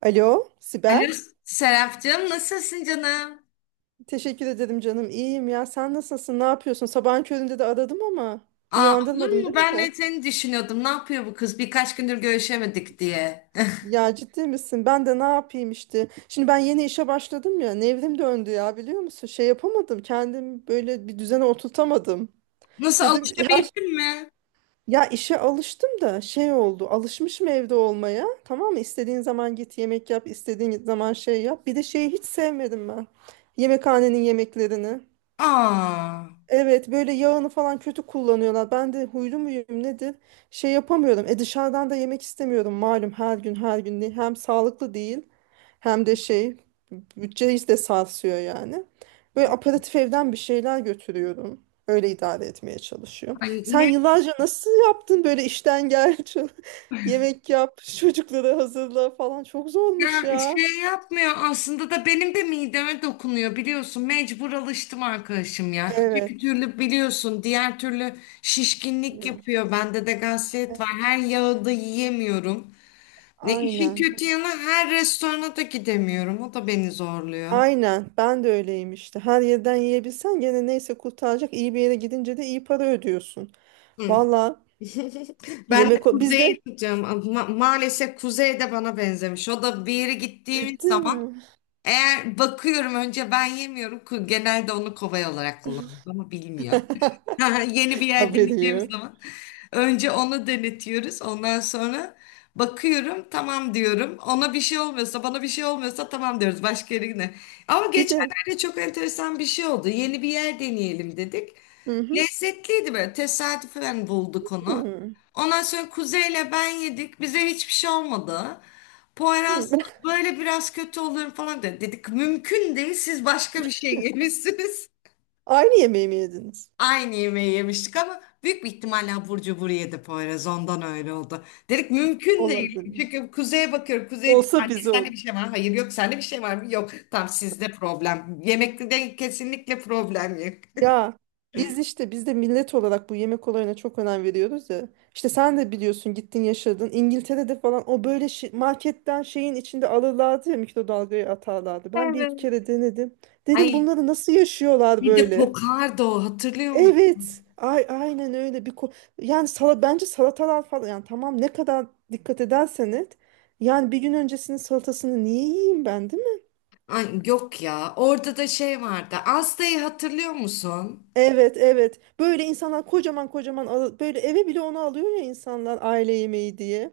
Alo, Sibel. Alo Serapcığım, nasılsın canım? Teşekkür ederim canım. İyiyim ya. Sen nasılsın? Ne yapıyorsun? Sabahın köründe de aradım ama Aa, olur uyandırmadım mu? değil Ben de mi? seni düşünüyordum. Ne yapıyor bu kız? Birkaç gündür görüşemedik diye. Ya ciddi misin? Ben de ne yapayım işte. Şimdi ben yeni işe başladım ya. Nevrim döndü ya biliyor musun? Şey yapamadım. Kendim böyle bir düzene oturtamadım. Nasıl Dedim ya, alışabildin mi? ya işe alıştım da şey oldu. Alışmışım evde olmaya. Tamam mı? İstediğin zaman git yemek yap. İstediğin zaman şey yap. Bir de şeyi hiç sevmedim ben. Yemekhanenin yemeklerini. Aa, Evet böyle yağını falan kötü kullanıyorlar. Ben de huylu muyum nedir? Şey yapamıyorum. E dışarıdan da yemek istemiyorum, malum her gün her gün değil. Hem sağlıklı değil hem de şey, bütçeyi de sarsıyor yani. Böyle aparatif evden bir şeyler götürüyorum. Öyle idare etmeye çalışıyorum. ay Sen ne yıllarca nasıl yaptın böyle işten gel yemek yap çocukları hazırla falan çok zormuş ya, ya. şey yapmıyor aslında da benim de mideme dokunuyor biliyorsun. Mecbur alıştım arkadaşım ya. Öteki Evet. türlü biliyorsun, diğer türlü şişkinlik yapıyor. Bende de gaziyet var. Her yağı da yiyemiyorum. Ve işin Aynen. kötü yanı, her restorana da gidemiyorum. O da beni zorluyor. Aynen ben de öyleyim işte. Her yerden yiyebilsen gene neyse kurtaracak. İyi bir yere gidince de iyi para ödüyorsun. Hı, Valla ben de yemek o kuzeyi bizde tutacağım. Maalesef kuzey de bana benzemiş. O da bir yere gittiğimiz ciddi zaman mi? eğer bakıyorum önce ben yemiyorum. Genelde onu kovay olarak kullanıyorum ama bilmiyor. Ha, yeni bir yer Haberi deneyeceğimiz yok. zaman önce onu denetiyoruz. Ondan sonra bakıyorum tamam diyorum. Ona bir şey olmuyorsa, bana bir şey olmuyorsa tamam diyoruz başka yerine. Ama Bir de geçenlerde çok enteresan bir şey oldu. Yeni bir yer deneyelim dedik. hı hı, Lezzetliydi, böyle tesadüfen bulduk onu. hı Ondan sonra Kuzey'le ben yedik. Bize hiçbir şey olmadı. hı. Poyraz böyle biraz kötü oluyorum falan dedi. Dedik mümkün değil, siz başka bir şey yemişsiniz. Aynı yemeği mi yediniz? Aynı yemeği yemiştik ama büyük bir ihtimalle abur cubur yedi Poyraz. Ondan öyle oldu. Dedik mümkün değil. Olabilir. Çünkü kuzeye bakıyorum. Kuzey diyor, Olsa anne bize sende olur. bir şey var mı? Hayır yok, sende bir şey var mı? Yok. Tam sizde problem. Yemekte de kesinlikle problem yok. Ya biz işte biz de millet olarak bu yemek olayına çok önem veriyoruz ya. İşte sen de biliyorsun gittin yaşadın. İngiltere'de falan o böyle marketten şeyin içinde alırlardı ya, mikrodalgayı atarlardı. Ben bir iki Evet. kere denedim. Dedim Ay, bunları nasıl yaşıyorlar bir de böyle? kokardı o, hatırlıyor musun? Evet. Ay aynen öyle bir yani sala bence salatalar falan yani tamam, ne kadar dikkat edersen et. Yani bir gün öncesinin salatasını niye yiyeyim ben, değil. Ay, yok ya, orada da şey vardı. Asta'yı hatırlıyor musun? Evet evet. Böyle insanlar kocaman kocaman böyle eve bile onu alıyor ya insanlar, aile yemeği diye.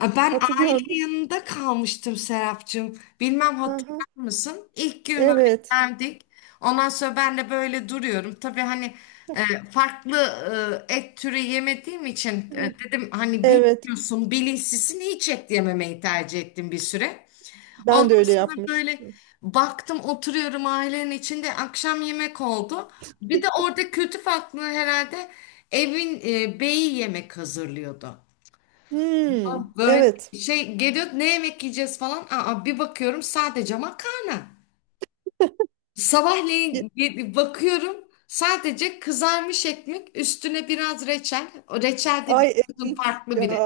Aa, ben Hatırlıyor aile musun? yanında kalmıştım Serapcığım. Bilmem Aha, hatırlar mısın? İlk gün böyle evet. geldik. Ondan sonra ben de böyle duruyorum. Tabii hani, e, farklı et türü yemediğim için Hı. dedim hani Evet. bilmiyorsun bilinçsizsin, hiç et yememeyi tercih ettim bir süre. Ben de Ondan öyle sonra böyle yapmıştım. baktım, oturuyorum ailenin içinde, akşam yemek oldu. Bir de orada kültür farklılığı herhalde, evin beyi yemek hazırlıyordu. Hmm, Böyle evet. şey geliyor, ne yemek yiyeceğiz falan. Aa, bir bakıyorum sadece makarna. Ye- Sabahleyin bakıyorum sadece kızarmış ekmek, üstüne biraz reçel. O reçel de Ay bir kızın, evet farklı ya. biri.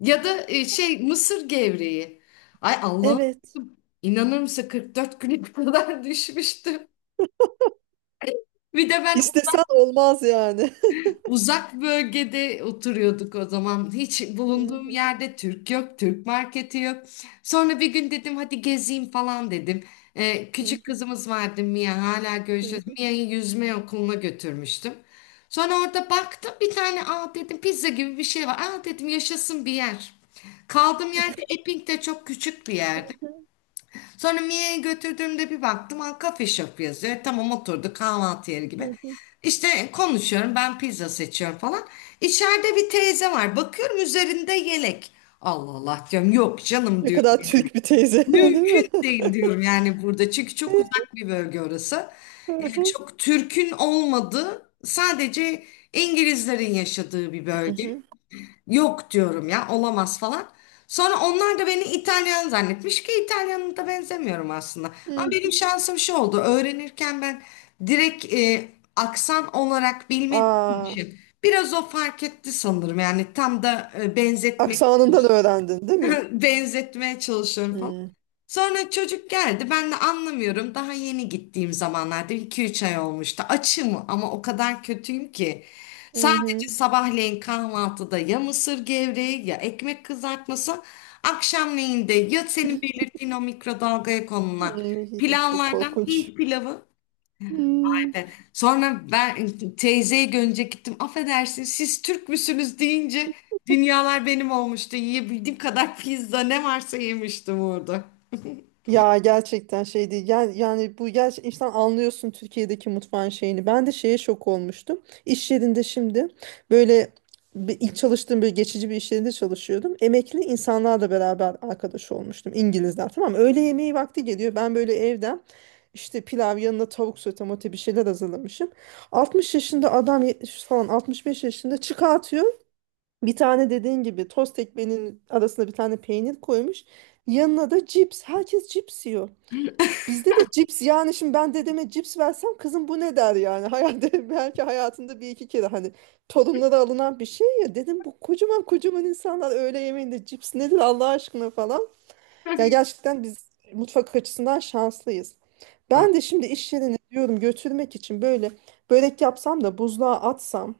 Ya da şey, mısır gevreği. Ay Allah'ım, Evet. inanır mısın 44 güne kadar düşmüştüm. Bir de ben İstesen olmaz yani. uzak bölgede oturuyorduk o zaman. Hiç Hı bulunduğum hı, yerde Türk yok, Türk marketi yok. Sonra bir gün dedim hadi gezeyim falan dedim. Ee, hı küçük hı, kızımız vardı Mia, hala hı görüşüyoruz. hı, Mia'yı yüzme okuluna götürmüştüm. Sonra orada baktım bir tane, aa dedim pizza gibi bir şey var. Aa dedim, yaşasın bir yer. Kaldığım yerde, Epping'de, çok küçük bir yerde. Sonra Mia'ya götürdüğümde bir baktım, ha, kafe shop yazıyor. Tamam, oturduk kahvaltı yeri gibi. hı hı. İşte konuşuyorum, ben pizza seçiyorum falan. İçeride bir teyze var. Bakıyorum üzerinde yelek. Allah Allah diyorum, yok canım Ne diyorum. kadar Türk bir teyze, değil mi? Mümkün değil diyorum yani burada. Çünkü çok uzak bir bölge orası. Hı Yani hı, çok Türk'ün olmadığı, sadece İngilizlerin yaşadığı bir hı bölge. hı, Yok diyorum ya, olamaz falan. Sonra onlar da beni İtalyan zannetmiş ki İtalyan'a da benzemiyorum aslında. hı Ama hı. benim şansım şu oldu: öğrenirken ben direkt aksan olarak bilmediğim Aa, için biraz o fark etti sanırım. Yani tam da benzetmeye aksanından öğrendin, değil mi? benzetmeye çalışıyorum. Hı. Sonra çocuk geldi. Ben de anlamıyorum. Daha yeni gittiğim zamanlarda, 2-3 ay olmuştu. Açım ama o kadar kötüyüm ki, Hı sadece hı. sabahleyin kahvaltıda ya mısır gevreği ya ekmek kızartması. Akşamleyin de ya senin belirttiğin, o mikrodalgaya konulan Hmm, çok pilavlardan, korkunç. Hint pilavı. Hmm. Evet. Sonra ben teyzeye görünce gittim. Affedersin, siz Türk müsünüz deyince dünyalar benim olmuştu. Yiyebildiğim kadar pizza, ne varsa yemiştim orada. Ya gerçekten şey değil. Yani, yani bu gerçek, insan anlıyorsun Türkiye'deki mutfağın şeyini. Ben de şeye şok olmuştum. İş yerinde şimdi böyle bir, ilk çalıştığım böyle geçici bir iş yerinde çalışıyordum. Emekli insanlarla beraber arkadaş olmuştum. İngilizler tamam mı? Öğle yemeği vakti geliyor. Ben böyle evden işte pilav yanına tavuk sote mote bir şeyler hazırlamışım. 60 yaşında adam 70 falan, 65 yaşında çıkartıyor. Bir tane dediğin gibi tost ekmeğinin arasına bir tane peynir koymuş. Yanına da cips. Herkes cips yiyor. Bizde de cips, yani şimdi ben dedeme cips versem, kızım bu ne der yani. Hayatta belki hayatında bir iki kere hani torunlara alınan bir şey ya. Dedim bu kocaman kocaman insanlar öğle yemeğinde cips nedir Allah aşkına falan. Ya gerçekten biz mutfak açısından şanslıyız. Ben de şimdi iş yerine diyorum götürmek için böyle börek yapsam da buzluğa atsam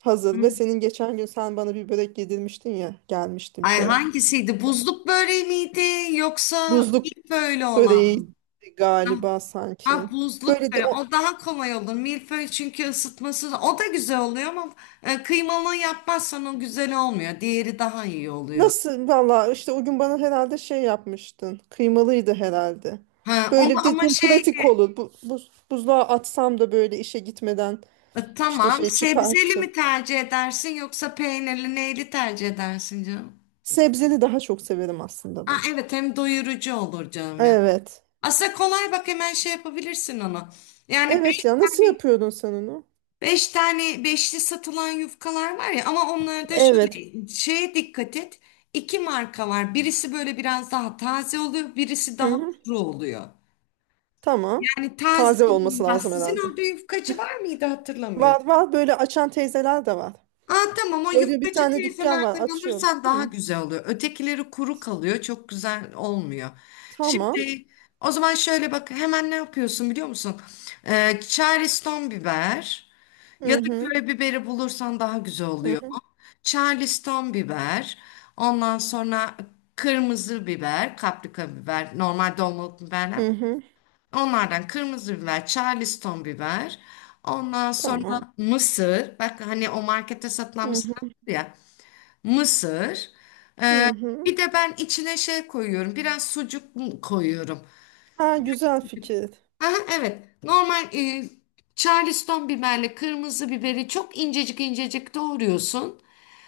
hazır, ve senin geçen gün sen bana bir börek yedirmiştin ya, gelmiştim Ay, çaya. hangisiydi? Buzluk böreği miydi yoksa Buzluk milföylü olan? böreği Ha, galiba ha, sanki. buzluk Böyle de böreği. o O daha kolay olur. Milföy, çünkü ısıtması o da güzel oluyor ama kıymalı yapmazsan o güzel olmuyor. Diğeri daha iyi oluyor. nasıl valla, işte o gün bana herhalde şey yapmıştın. Kıymalıydı herhalde. Ha, onu Böyle ama dedim şey, pratik olur. Buzluğa atsam da böyle işe gitmeden işte tamam, şey sebzeli çıkart. mi tercih edersin yoksa peynirli neyli tercih edersin canım? Sebzeli daha çok severim aslında Ha, ben. evet, hem doyurucu olur canım ya. Evet. Aslında kolay, bak hemen şey yapabilirsin onu. Yani beş Evet ya nasıl tane yapıyordun sen onu? Beş tane beşli satılan yufkalar var ya, ama onlarda Evet. şöyle şeye dikkat et. İki marka var. Birisi böyle biraz daha taze oluyor, birisi Hı daha hı. kuru oluyor. Tamam. Yani taze Taze olması olanından, lazım sizin herhalde. orada yufkacı var mıydı hatırlamıyorum. Var var, böyle açan teyzeler de var. Aa tamam, o Gördüğü bir yufkacı tane dükkan var, teyzelerden açıyorum. alırsan daha Hı. güzel oluyor. Ötekileri kuru kalıyor, çok güzel olmuyor. Tamam. Şimdi o zaman şöyle bak, hemen ne yapıyorsun biliyor musun? Çareston biber. Ya Hı da hı. köy biberi bulursan daha güzel Hı oluyor. hı. Charleston biber, ondan sonra kırmızı biber, kaprika biber, normal dolmalık biberler. Hı hı. Onlardan kırmızı biber, Charleston biber. Ondan sonra Tamam. mısır. Bak hani o markette satılan Hı mısır var hı. ya. Mısır. Hı hı. Bir de ben içine şey koyuyorum. Biraz sucuk koyuyorum. Ha güzel fikir. Aha, evet. Normal Charleston biberle kırmızı biberi çok incecik incecik doğruyorsun.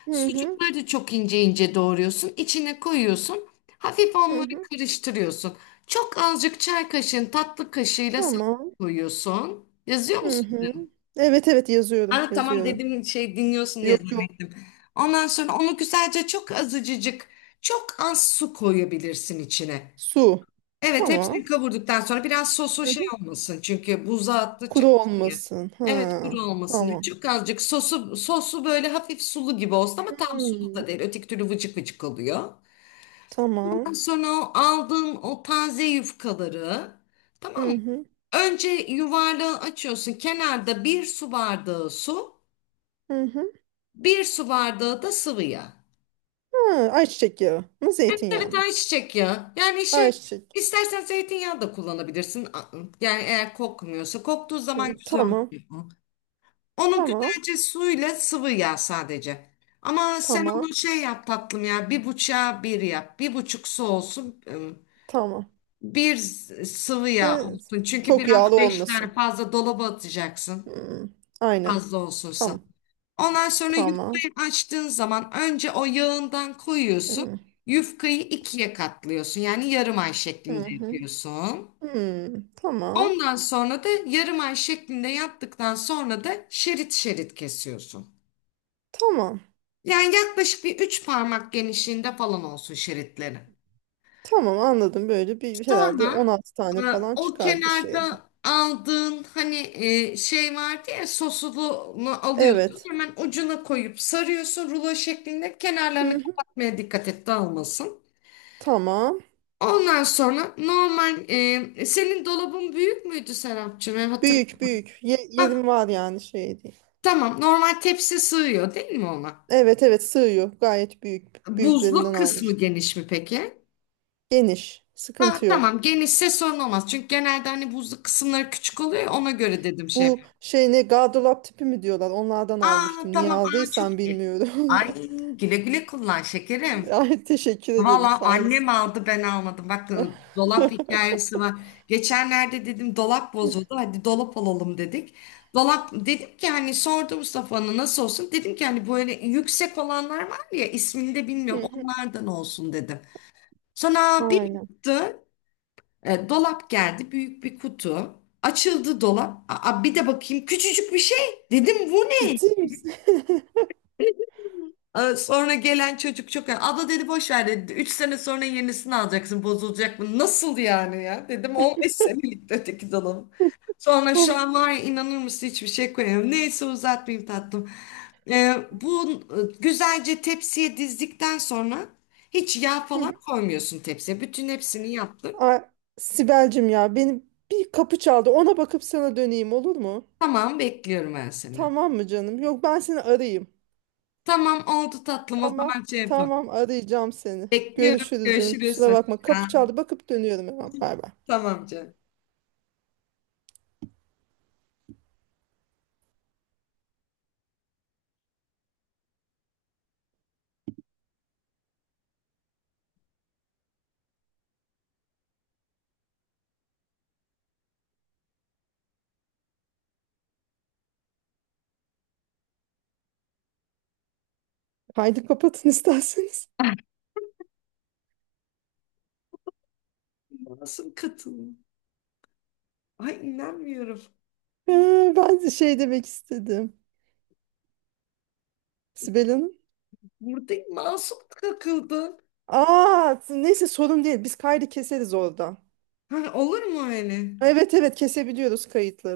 Hı hı. Sucukları da çok ince ince doğruyorsun. İçine koyuyorsun. Hafif Hı onları hı. karıştırıyorsun. Çok azıcık, çay kaşığın, tatlı kaşığıyla sen Tamam. koyuyorsun. Yazıyor Hı musun? hı. Evet evet yazıyorum Aa, tamam, yazıyorum. dedim şey dinliyorsun diye Yok yok. zannettim. Ondan sonra onu güzelce, çok az su koyabilirsin içine. Su. Evet, Tamam. hepsini kavurduktan sonra biraz sosu şey olmasın. Çünkü buza attıkça Kuru kuru ya. olmasın. Ha, Evet, kuru olmasın. tamam. Çok azıcık sosu böyle hafif sulu gibi olsun, ama tam sulu Hmm, da değil. Öteki türlü vıcık vıcık oluyor. tamam. Ondan sonra o aldığın o taze yufkaları, tamam mı? Hı hı, Önce yuvarlağı açıyorsun. Kenarda bir su bardağı su, hı hı. bir su bardağı da sıvı yağ. Ha, ayçiçek yağı mı, zeytinyağı Evet, mı? ay çiçek ya. Yani şey, Ayçiçek. istersen zeytinyağı da kullanabilirsin. Yani eğer kokmuyorsa. Koktuğu zaman Hı, güzel tamam, oluyor. Onu tamam, güzelce, suyla sıvı yağ sadece. Ama sen tamam, onu şey yap tatlım ya. Bir buçuğa bir yap. Bir buçuk su olsun. Tamam. Bir sıvı yağ De, olsun. Çünkü çok biraz, yağlı beş tane olmasın. fazla dolaba atacaksın. Hmm, aynen. Fazla olsun. Tamam, Ondan sonra tamam. yufkayı açtığın zaman önce o yağından koyuyorsun. Hı Yufkayı ikiye katlıyorsun. Yani yarım ay hı, şeklinde hı. yapıyorsun. Hmm, tamam, Ondan sonra da yarım ay şeklinde yaptıktan sonra da şerit şerit kesiyorsun. tamam. Yani yaklaşık bir 3 parmak genişliğinde falan olsun şeritleri. Tamam anladım, böyle bir herhalde Sonra 16 e, tane falan o çıkar bir şeydi. kenarda aldığın hani şey vardı ya, sosunu alıyorsun. Evet. Hemen ucuna koyup sarıyorsun rulo şeklinde. Hı Kenarlarını hı. kapatmaya dikkat et, dağılmasın. Tamam. Ondan sonra normal, senin dolabın büyük müydü Serapcığım? E, Büyük hatırlıyorum. büyük. Ye Ha, yerim var yani, şey değil. tamam, normal tepsi sığıyor değil mi ona? Evet evet sığıyor. Gayet büyük. Buzluk Büyüklerinden kısmı almıştım. geniş mi peki? Geniş. Ha, Sıkıntı tamam, yok. genişse sorun olmaz. Çünkü genelde hani buzluk kısımları küçük oluyor ya, ona göre dedim şey. Bu şey ne, gardırop tipi mi diyorlar? Onlardan Aa almıştım. Niye tamam, aa çok aldıysam iyi. bilmiyorum. Ay, güle güle kullan şekerim. Ay, teşekkür ederim. Valla Sağ annem olasın. aldı, ben almadım. Bak, dolap hikayesi var. Geçenlerde dedim dolap bozuldu. Hadi dolap alalım dedik. Dolap, dedim ki hani sordu Mustafa'nın nasıl olsun? Dedim ki hani böyle yüksek olanlar var ya, ismini de Hı bilmiyorum, hı. onlardan olsun dedim. Sonra bir Aynen. baktı, dolap geldi, büyük bir kutu. Açıldı dolap. Aa, bir de bakayım, küçücük bir şey. Dedim bu ne? Ciddi misin? Sonra gelen çocuk, çok abla dedi, boş ver dedi, 3 sene sonra yenisini alacaksın, bozulacak. Bu nasıl yani ya, dedim 15 senelik öteki dolabım. Sonra şu Hım, an var ya, inanır mısın, hiçbir şey koyamıyorum. Neyse, uzatmayayım tatlım. Bu güzelce tepsiye dizdikten sonra hiç yağ hı falan hı. koymuyorsun tepsiye, bütün hepsini yaptım. Ay, Sibel'cim ya, benim bir kapı çaldı. Ona bakıp sana döneyim olur mu? Tamam, bekliyorum ben seni. Tamam mı canım? Yok ben seni arayayım. Tamam, oldu tatlım, o Tamam. zaman şey yapalım. Tamam arayacağım seni. Bekliyorum, Görüşürüz canım. görüşürüz, Kusura hoşça bakma. Kapı kal. çaldı. Bakıp dönüyorum hemen. Bay bay. Tamam canım. Haydi kapatın isterseniz. Nasıl katılım. Ay inanmıyorum. Ben de şey demek istedim. Sibel Hanım. Burada masum takıldı. Aa, neyse sorun değil. Biz kaydı keseriz oradan. Ha, olur mu öyle? Evet evet kesebiliyoruz kayıtları.